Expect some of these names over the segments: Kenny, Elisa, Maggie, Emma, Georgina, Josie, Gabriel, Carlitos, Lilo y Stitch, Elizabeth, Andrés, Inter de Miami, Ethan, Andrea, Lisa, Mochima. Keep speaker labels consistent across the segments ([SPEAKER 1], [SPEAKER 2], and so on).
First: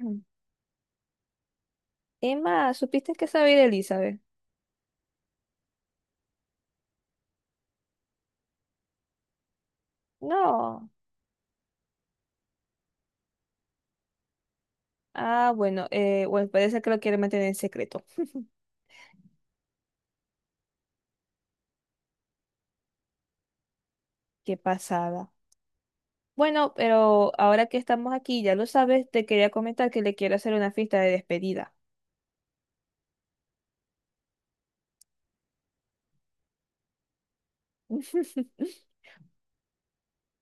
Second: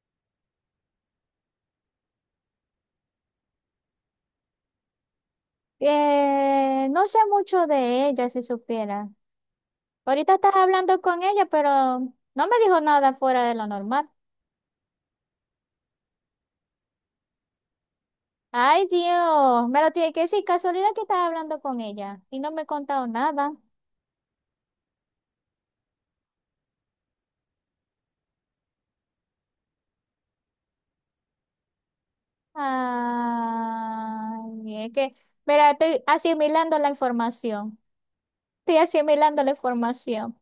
[SPEAKER 1] Mm. Emma, ¿supiste que sabe de Elizabeth?
[SPEAKER 2] No sé mucho de ella, si supiera. Ahorita estás
[SPEAKER 1] No.
[SPEAKER 2] hablando con ella, pero no me dijo nada fuera de lo normal.
[SPEAKER 1] Bueno, parece que lo quiere mantener en secreto.
[SPEAKER 2] Ay, Dios, me lo tiene que decir. Casualidad que estás hablando con ella y no me ha contado nada.
[SPEAKER 1] Qué pasada. Bueno, pero ahora que estamos aquí, ya lo sabes, te quería comentar que le quiero hacer una fiesta de despedida.
[SPEAKER 2] Ay, es que, mira, estoy asimilando la información. Estoy asimilando la información.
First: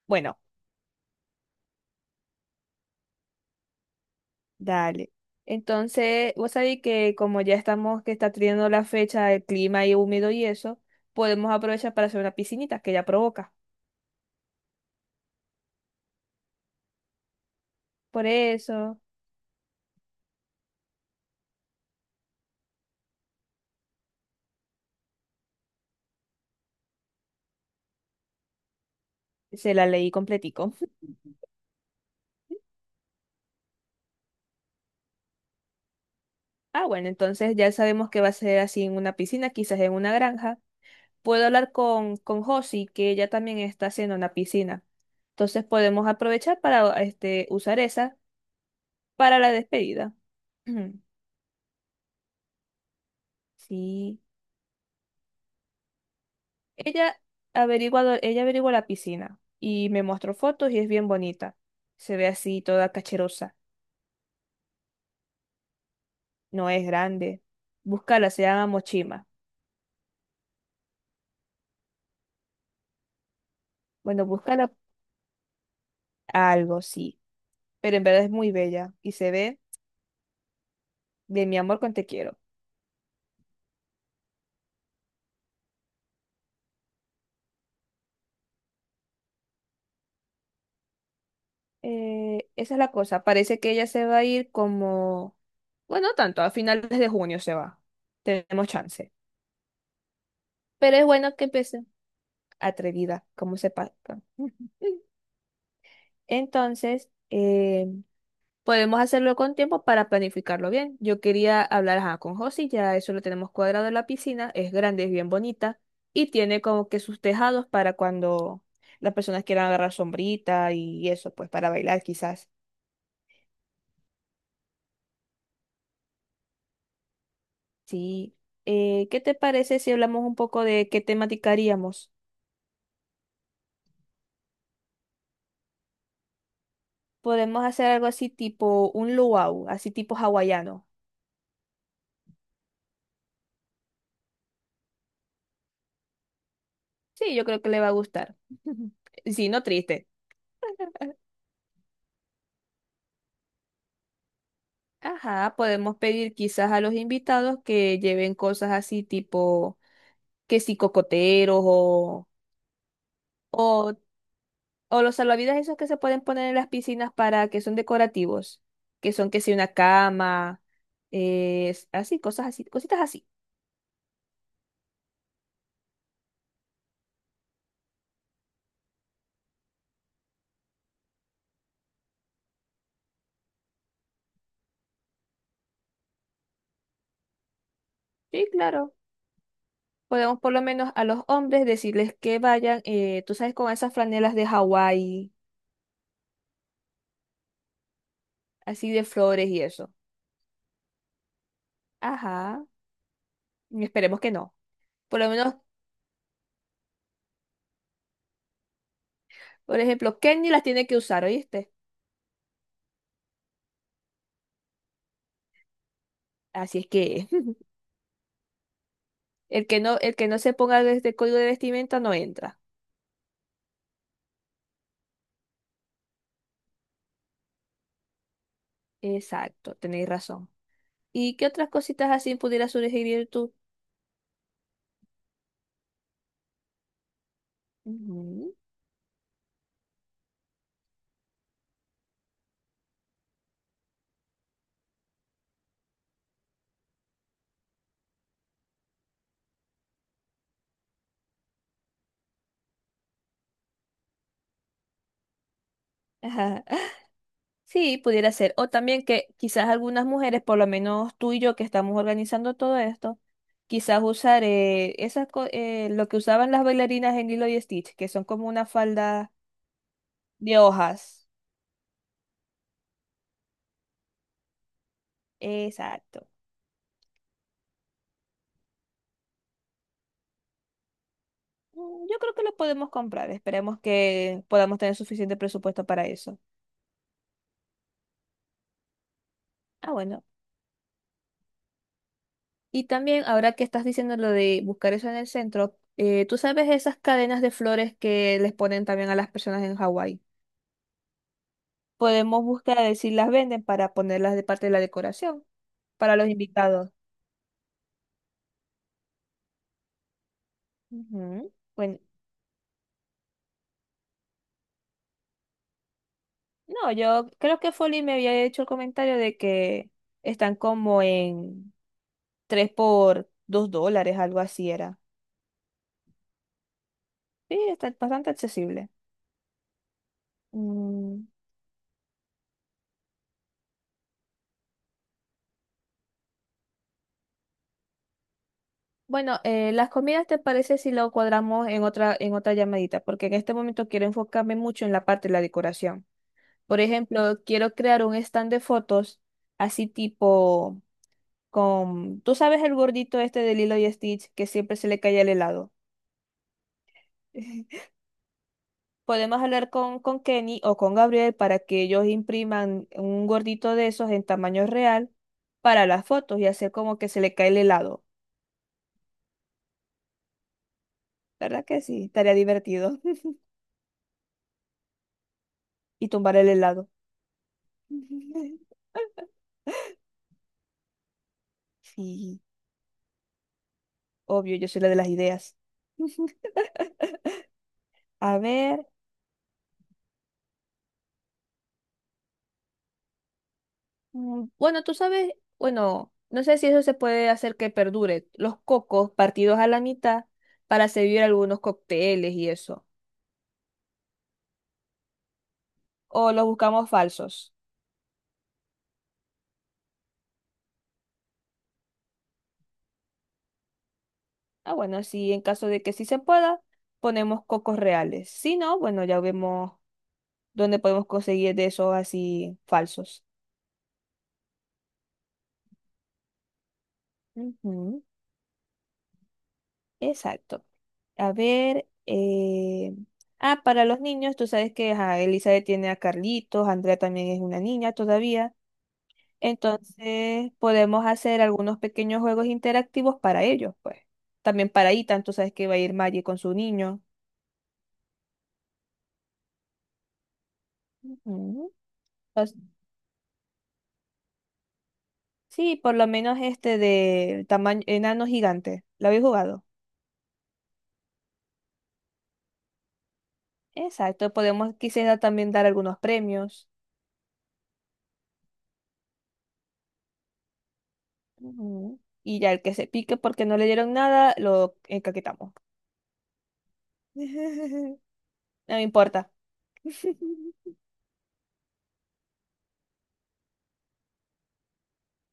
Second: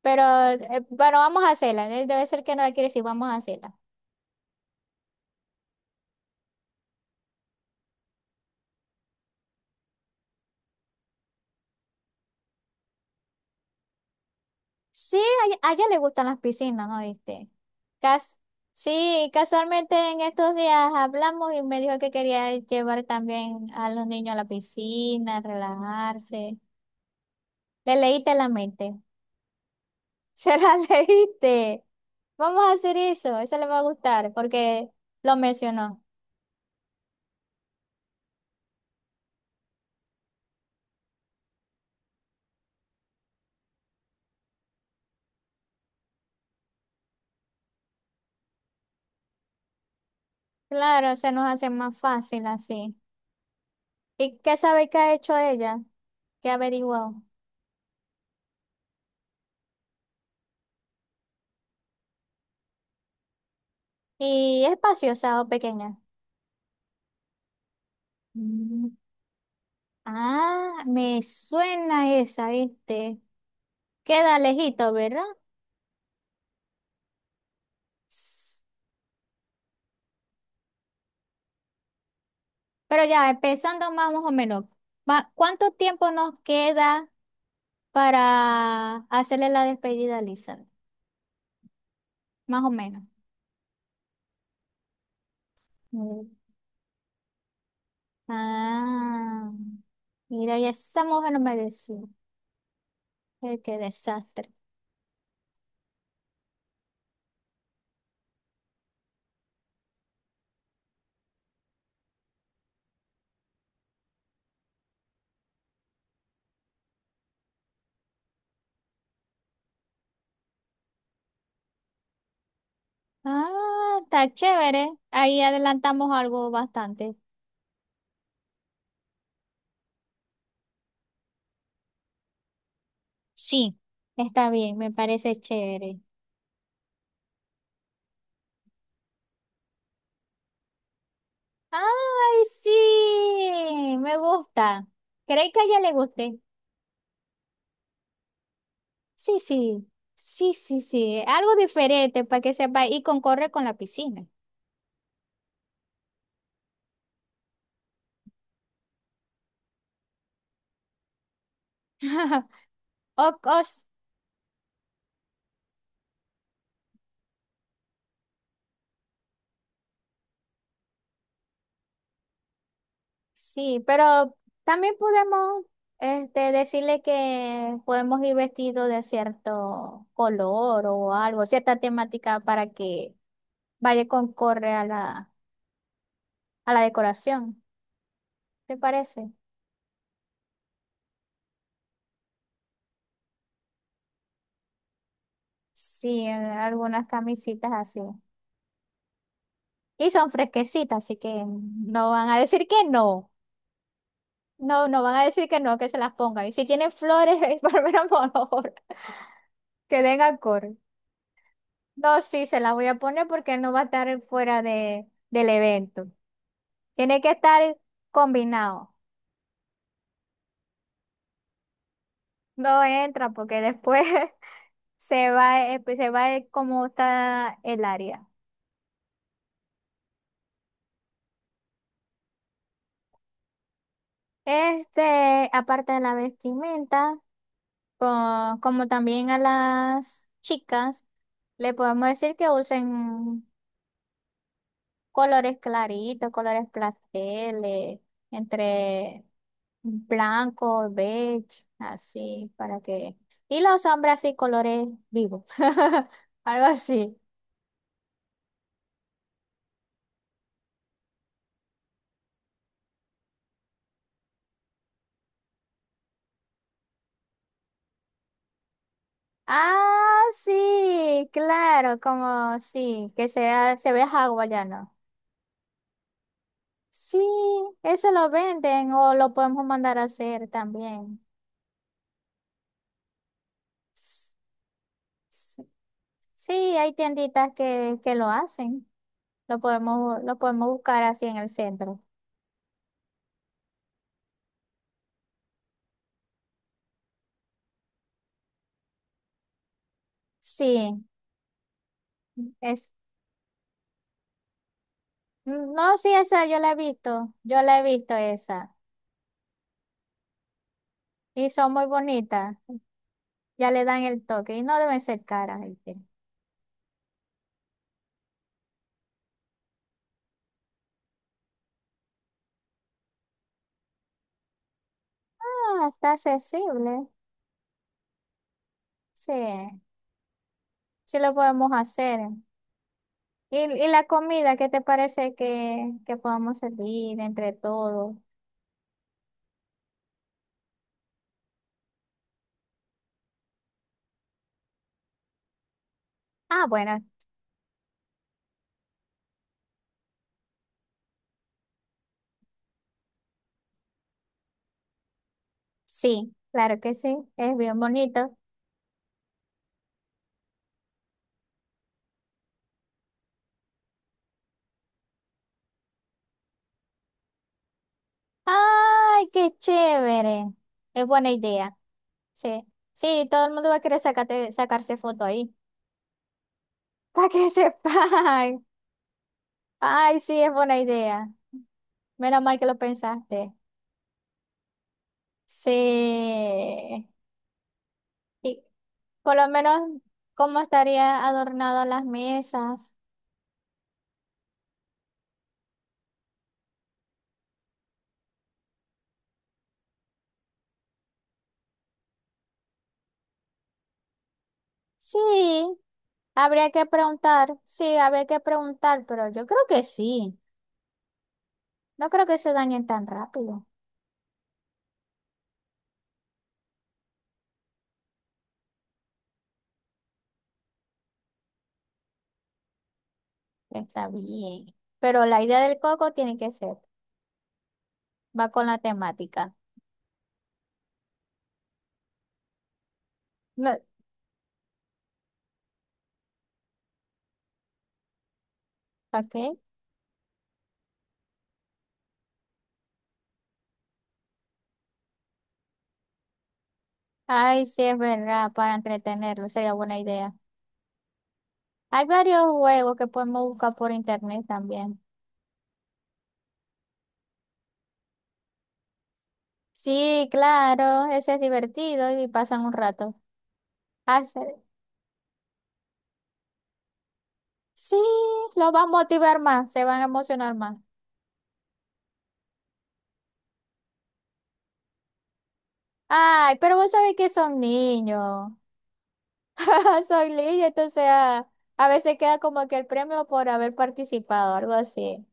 [SPEAKER 2] Pero,
[SPEAKER 1] Bueno,
[SPEAKER 2] pero vamos a hacerla. Debe ser que no la quiere decir, vamos a hacerla.
[SPEAKER 1] dale. Entonces, vos sabés que como ya estamos, que está teniendo la fecha, el clima y húmedo y eso, podemos aprovechar para hacer una piscinita que ya provoca.
[SPEAKER 2] Sí, a ella le gustan las piscinas, ¿no viste?
[SPEAKER 1] Por
[SPEAKER 2] Cas
[SPEAKER 1] eso,
[SPEAKER 2] Sí, casualmente en estos días hablamos y me dijo que quería llevar también a los niños a la piscina, relajarse. Le leíste la mente.
[SPEAKER 1] se la leí
[SPEAKER 2] Se
[SPEAKER 1] completico.
[SPEAKER 2] la leíste. Vamos a hacer eso, eso le va a gustar porque lo mencionó.
[SPEAKER 1] Ah, bueno, entonces ya sabemos que va a ser así en una piscina, quizás en una granja. Puedo hablar con Josie, que ella también está haciendo una piscina. Entonces podemos aprovechar para este, usar esa para la despedida. Ujú.
[SPEAKER 2] Claro, se nos hace más fácil así.
[SPEAKER 1] Sí.
[SPEAKER 2] ¿Y qué sabe que ha hecho ella? ¿Qué ha
[SPEAKER 1] Ella
[SPEAKER 2] averiguado?
[SPEAKER 1] ella averiguó la piscina y me mostró fotos y es bien bonita. Se ve así toda cacherosa.
[SPEAKER 2] ¿Y es espaciosa o pequeña?
[SPEAKER 1] No es grande. Búscala, se llama Mochima.
[SPEAKER 2] Ah, me suena esa, ¿viste?
[SPEAKER 1] Bueno,
[SPEAKER 2] Queda
[SPEAKER 1] búscala
[SPEAKER 2] lejito, ¿verdad?
[SPEAKER 1] algo, sí. Pero en verdad es muy
[SPEAKER 2] S-
[SPEAKER 1] bella y se ve de mi amor con te quiero.
[SPEAKER 2] Pero ya, empezando más o menos, ¿cuánto tiempo nos queda para hacerle la despedida a Lisa? Más o
[SPEAKER 1] Esa es la
[SPEAKER 2] menos.
[SPEAKER 1] cosa. Parece que ella se va a ir como, bueno, no
[SPEAKER 2] Mm.
[SPEAKER 1] tanto, a finales de junio se va. Tenemos chance.
[SPEAKER 2] Ah, mira, y
[SPEAKER 1] Pero
[SPEAKER 2] esa
[SPEAKER 1] es
[SPEAKER 2] mujer
[SPEAKER 1] bueno
[SPEAKER 2] no
[SPEAKER 1] que
[SPEAKER 2] me
[SPEAKER 1] empiece
[SPEAKER 2] decía.
[SPEAKER 1] atrevida, como se
[SPEAKER 2] Qué
[SPEAKER 1] pasa.
[SPEAKER 2] desastre.
[SPEAKER 1] Entonces, podemos hacerlo con tiempo para planificarlo bien. Yo quería hablar ajá, con Josie, ya eso lo tenemos cuadrado en la piscina, es grande, es bien bonita y tiene como que sus tejados para cuando las personas quieran agarrar sombrita y eso, pues para bailar quizás.
[SPEAKER 2] Ah, está chévere. Ahí adelantamos algo bastante.
[SPEAKER 1] Sí. ¿Qué te parece si hablamos un poco de qué temática haríamos?
[SPEAKER 2] Sí, está bien, me parece chévere.
[SPEAKER 1] Podemos hacer algo así tipo un luau, así tipo hawaiano.
[SPEAKER 2] Ay, sí, me gusta. ¿Crees que a ella le guste?
[SPEAKER 1] Sí, yo creo que le va a gustar.
[SPEAKER 2] Sí,
[SPEAKER 1] Sí, no
[SPEAKER 2] sí,
[SPEAKER 1] triste.
[SPEAKER 2] sí, sí, sí. Algo diferente para que sepa y concorre con la piscina.
[SPEAKER 1] Ajá, podemos pedir quizás a los invitados que lleven cosas así tipo que si cocoteros
[SPEAKER 2] O, o s-
[SPEAKER 1] o, o los salvavidas esos que se pueden poner en las piscinas para que son decorativos, que son que si una cama, así, cosas así, cositas así.
[SPEAKER 2] sí, pero también podemos decirle que podemos ir vestidos de cierto color o algo, cierta temática para que vaya y concorre a a la decoración.
[SPEAKER 1] Sí,
[SPEAKER 2] ¿Te
[SPEAKER 1] claro.
[SPEAKER 2] parece?
[SPEAKER 1] Podemos por lo menos a los hombres decirles que vayan, tú sabes, con esas franelas de Hawái,
[SPEAKER 2] Sí, en algunas camisitas así.
[SPEAKER 1] así de flores y eso.
[SPEAKER 2] Y son fresquecitas, así que no van a decir
[SPEAKER 1] Ajá,
[SPEAKER 2] que no.
[SPEAKER 1] y esperemos que no.
[SPEAKER 2] No, no van
[SPEAKER 1] Por
[SPEAKER 2] a
[SPEAKER 1] lo
[SPEAKER 2] decir
[SPEAKER 1] menos,
[SPEAKER 2] que no, que se las pongan. Y si tienen flores, por menos, por favor,
[SPEAKER 1] por
[SPEAKER 2] que den
[SPEAKER 1] ejemplo, Kenny las
[SPEAKER 2] acorde.
[SPEAKER 1] tiene que usar, ¿oíste?
[SPEAKER 2] No, sí, se las voy a poner porque él no va a estar fuera del evento.
[SPEAKER 1] Así es
[SPEAKER 2] Tiene
[SPEAKER 1] que
[SPEAKER 2] que estar combinado.
[SPEAKER 1] el que no se ponga este código de vestimenta no entra.
[SPEAKER 2] No entra porque después se va, pues, se va como está el área.
[SPEAKER 1] Exacto, tenéis razón. ¿Y qué otras cositas así pudieras sugerir tú?
[SPEAKER 2] Aparte de la vestimenta.
[SPEAKER 1] Ujú,
[SPEAKER 2] Como también a las chicas, le podemos decir que usen colores claritos, colores pasteles, entre blanco, beige, así, para que... Y los hombres así, colores vivos,
[SPEAKER 1] ajá.
[SPEAKER 2] algo así.
[SPEAKER 1] Sí, pudiera ser. O también que quizás algunas mujeres, por lo menos tú y yo que estamos organizando todo esto, quizás usar lo que usaban las bailarinas en Lilo y Stitch, que son como una falda
[SPEAKER 2] Ah,
[SPEAKER 1] de hojas.
[SPEAKER 2] sí, claro, como sí, que sea, se vea hawaiano.
[SPEAKER 1] Exacto.
[SPEAKER 2] Sí, eso lo venden o lo podemos mandar a hacer también.
[SPEAKER 1] Mm, yo creo que lo podemos comprar. Esperemos
[SPEAKER 2] S-
[SPEAKER 1] que podamos tener suficiente presupuesto para eso.
[SPEAKER 2] Sí, hay tienditas que lo hacen.
[SPEAKER 1] Ah, bueno.
[SPEAKER 2] Lo podemos buscar así en el centro.
[SPEAKER 1] Y también, ahora que estás diciendo lo de buscar eso en el centro, ¿tú sabes esas cadenas de flores que les ponen también a las personas en Hawái?
[SPEAKER 2] Sí,
[SPEAKER 1] Podemos buscar a
[SPEAKER 2] es,
[SPEAKER 1] ver si las venden para ponerlas de parte de la decoración,
[SPEAKER 2] no, sí,
[SPEAKER 1] para los
[SPEAKER 2] esa yo la he
[SPEAKER 1] invitados.
[SPEAKER 2] visto. Yo la he visto esa. Y
[SPEAKER 1] Ujú.
[SPEAKER 2] son muy
[SPEAKER 1] Bueno,
[SPEAKER 2] bonitas. Ya le dan el toque. Y no deben ser caras. ¿Viste?
[SPEAKER 1] no, yo creo que Folly me había hecho el comentario de que están como en 3 por $2, algo así era.
[SPEAKER 2] Ah, está accesible.
[SPEAKER 1] Sí, está bastante accesible.
[SPEAKER 2] Sí, sí
[SPEAKER 1] Mm,
[SPEAKER 2] lo podemos hacer. ¿Y, ¿y la comida, qué te parece que podamos servir entre todos?
[SPEAKER 1] bueno, las comidas te parece si lo cuadramos en otra llamadita, porque en este momento quiero enfocarme mucho en la parte de la decoración.
[SPEAKER 2] Ah,
[SPEAKER 1] Por
[SPEAKER 2] bueno,
[SPEAKER 1] ejemplo, quiero crear un stand de fotos así tipo con, tú sabes el gordito este de Lilo y Stitch que siempre se le cae el helado.
[SPEAKER 2] sí, claro que sí. Es bien bonito.
[SPEAKER 1] Podemos hablar con Kenny o con Gabriel para que ellos impriman un gordito de esos en tamaño real para las fotos y hacer como que se le cae el helado.
[SPEAKER 2] ¡Ay, qué chévere! Es buena
[SPEAKER 1] ¿Verdad
[SPEAKER 2] idea.
[SPEAKER 1] que sí? Estaría
[SPEAKER 2] Sí,
[SPEAKER 1] divertido.
[SPEAKER 2] sí, todo el mundo va a querer sacarse foto ahí.
[SPEAKER 1] Y tumbar el helado.
[SPEAKER 2] Para que sepan. Ay, sí, es buena idea.
[SPEAKER 1] Sí,
[SPEAKER 2] Menos mal que lo pensaste.
[SPEAKER 1] obvio, yo soy la de las ideas.
[SPEAKER 2] Sí.
[SPEAKER 1] A
[SPEAKER 2] Y
[SPEAKER 1] ver.
[SPEAKER 2] por lo menos, ¿cómo estaría adornado las mesas?
[SPEAKER 1] Mm, bueno, tú sabes, bueno, no sé si eso se puede hacer que perdure. Los cocos partidos a la mitad para servir algunos cócteles y eso.
[SPEAKER 2] Sí,
[SPEAKER 1] O los
[SPEAKER 2] habría que
[SPEAKER 1] buscamos falsos.
[SPEAKER 2] preguntar. Sí, habría que preguntar, pero yo creo que sí. No creo que se dañen tan rápido.
[SPEAKER 1] Ah, bueno, sí, en caso de que sí se pueda, ponemos cocos reales. Si no, bueno, ya vemos dónde podemos conseguir de esos así falsos.
[SPEAKER 2] Está bien. Pero la idea del coco tiene que ser.
[SPEAKER 1] Ujú,
[SPEAKER 2] Va con la temática.
[SPEAKER 1] exacto. A ver,
[SPEAKER 2] No,
[SPEAKER 1] para los niños, tú sabes que ajá, Elizabeth tiene a Carlitos, Andrea también es una niña todavía.
[SPEAKER 2] ¿para
[SPEAKER 1] Entonces podemos hacer algunos pequeños juegos interactivos para ellos, pues. También para Ethan, tú sabes que va a ir Maggie con su niño.
[SPEAKER 2] Sí, es verdad, para entretenerlo, sería buena idea.
[SPEAKER 1] Ujú.
[SPEAKER 2] Hay varios
[SPEAKER 1] Pues,
[SPEAKER 2] juegos que podemos buscar por internet también.
[SPEAKER 1] sí, por lo menos este de tamaño enano gigante. ¿Lo habéis jugado?
[SPEAKER 2] Sí, claro, ese es divertido y pasan un rato.
[SPEAKER 1] Exacto,
[SPEAKER 2] Hace-
[SPEAKER 1] podemos quisiera también dar algunos premios.
[SPEAKER 2] Sí, los va a motivar más, se van a emocionar más.
[SPEAKER 1] Ujú. Y ya el que se pique porque no le dieron nada, lo encaquetamos.
[SPEAKER 2] Ay, pero vos sabés que son niños.
[SPEAKER 1] No me importa.
[SPEAKER 2] Son niños, entonces a veces queda como que el premio por haber participado, algo así.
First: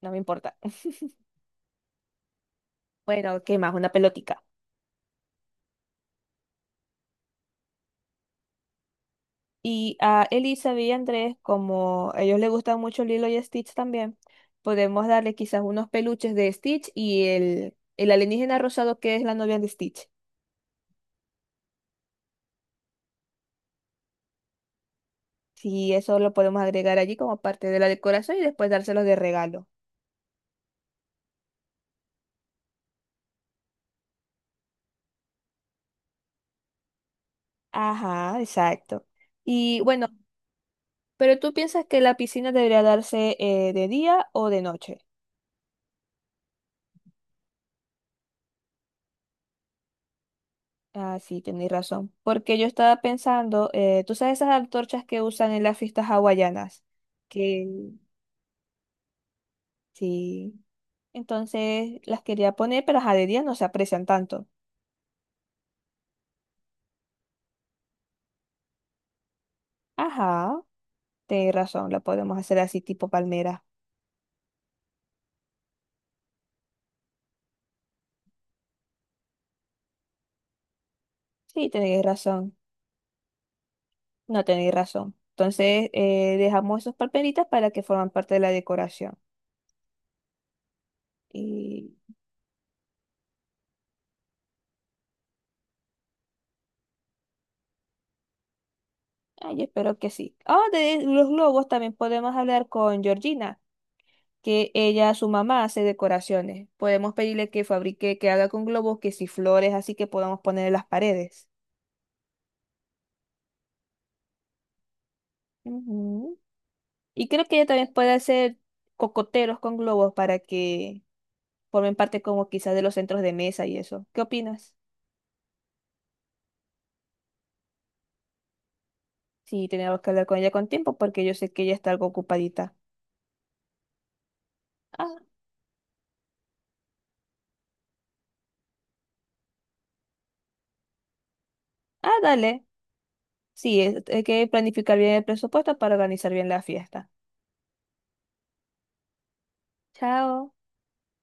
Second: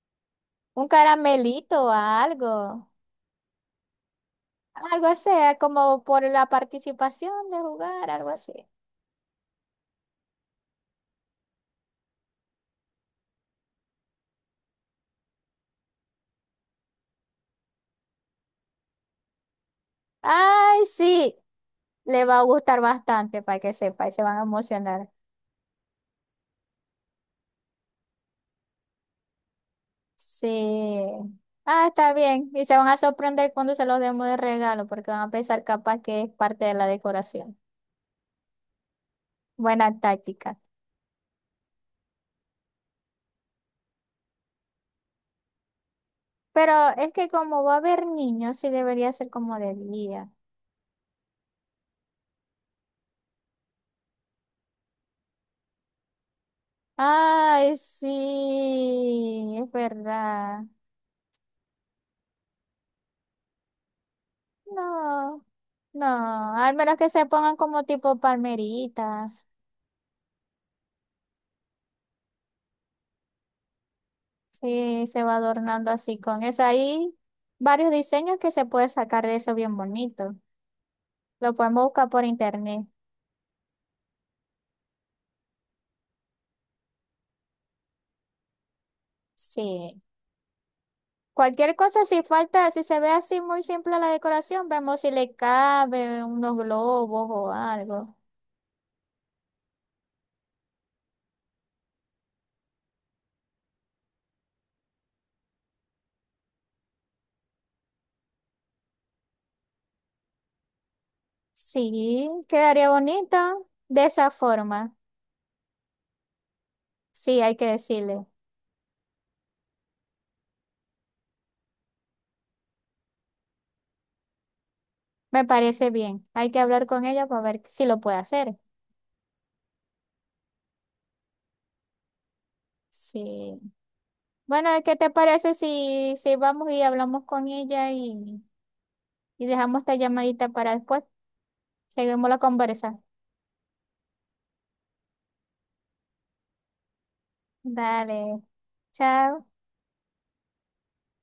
[SPEAKER 1] No me importa.
[SPEAKER 2] Un caramelito o algo.
[SPEAKER 1] Bueno, ¿qué más? Una pelotica.
[SPEAKER 2] Algo así, como por la participación de jugar, algo así.
[SPEAKER 1] Y a Elisa y a Andrés, como a ellos les gusta mucho Lilo y Stitch también, podemos darle quizás unos peluches de Stitch y el alienígena rosado que es la novia de Stitch.
[SPEAKER 2] Ay, sí, le va a gustar bastante para que sepa y se van a emocionar.
[SPEAKER 1] Sí, eso lo podemos agregar allí como parte de la decoración y después dárselos de regalo.
[SPEAKER 2] Sí. Ah, está bien. Y se van a sorprender cuando se los demos de regalo porque van a pensar capaz que es parte de la decoración.
[SPEAKER 1] Ajá, exacto. Y
[SPEAKER 2] Buena
[SPEAKER 1] bueno,
[SPEAKER 2] táctica.
[SPEAKER 1] pero tú piensas que la piscina debería darse de día o de noche.
[SPEAKER 2] Pero es que como va a haber niños, sí debería ser como de día.
[SPEAKER 1] Ah, sí, tenéis razón. Porque yo estaba pensando, tú sabes esas antorchas que usan en las fiestas hawaianas, que
[SPEAKER 2] Ay, sí, es
[SPEAKER 1] sí.
[SPEAKER 2] verdad.
[SPEAKER 1] Entonces las quería poner, pero ajá, de día no se aprecian tanto.
[SPEAKER 2] No. No, al menos que se pongan como tipo palmeritas.
[SPEAKER 1] Ajá, tenéis razón, la podemos hacer así tipo palmera.
[SPEAKER 2] Sí, se va adornando así con eso. Hay varios diseños que se puede sacar de eso bien bonito. Lo
[SPEAKER 1] Sí,
[SPEAKER 2] podemos
[SPEAKER 1] tenéis
[SPEAKER 2] buscar por
[SPEAKER 1] razón,
[SPEAKER 2] internet.
[SPEAKER 1] no tenéis razón. Entonces dejamos esos palmeritas para que forman parte de la decoración.
[SPEAKER 2] Sí. Cualquier
[SPEAKER 1] Y
[SPEAKER 2] cosa, si falta, si se ve así muy simple la decoración, vemos si le cabe unos globos o algo.
[SPEAKER 1] ay, espero que sí. Ah, de los globos también podemos hablar con Georgina, que ella, su mamá, hace decoraciones. Podemos pedirle que fabrique, que haga con globos, que si flores, así que podamos poner en las paredes.
[SPEAKER 2] Sí, quedaría bonito de esa forma.
[SPEAKER 1] Ujú. Y
[SPEAKER 2] Sí,
[SPEAKER 1] creo
[SPEAKER 2] hay
[SPEAKER 1] que
[SPEAKER 2] que
[SPEAKER 1] ella también puede
[SPEAKER 2] decirle.
[SPEAKER 1] hacer cocoteros con globos para que formen parte como quizás de los centros de mesa y eso. ¿Qué opinas?
[SPEAKER 2] Me parece bien. Hay que hablar con ella para ver si lo puede hacer.
[SPEAKER 1] Sí, tenemos que hablar con ella con tiempo porque yo sé que ella está algo ocupadita.
[SPEAKER 2] Sí. Bueno, ¿qué te
[SPEAKER 1] Ah,
[SPEAKER 2] parece si vamos y hablamos con ella y dejamos esta llamadita para después? Seguimos la
[SPEAKER 1] Dale.
[SPEAKER 2] conversa.
[SPEAKER 1] Sí, es- hay que planificar bien el presupuesto para organizar bien la fiesta.
[SPEAKER 2] Dale, chao.
[SPEAKER 1] Chao.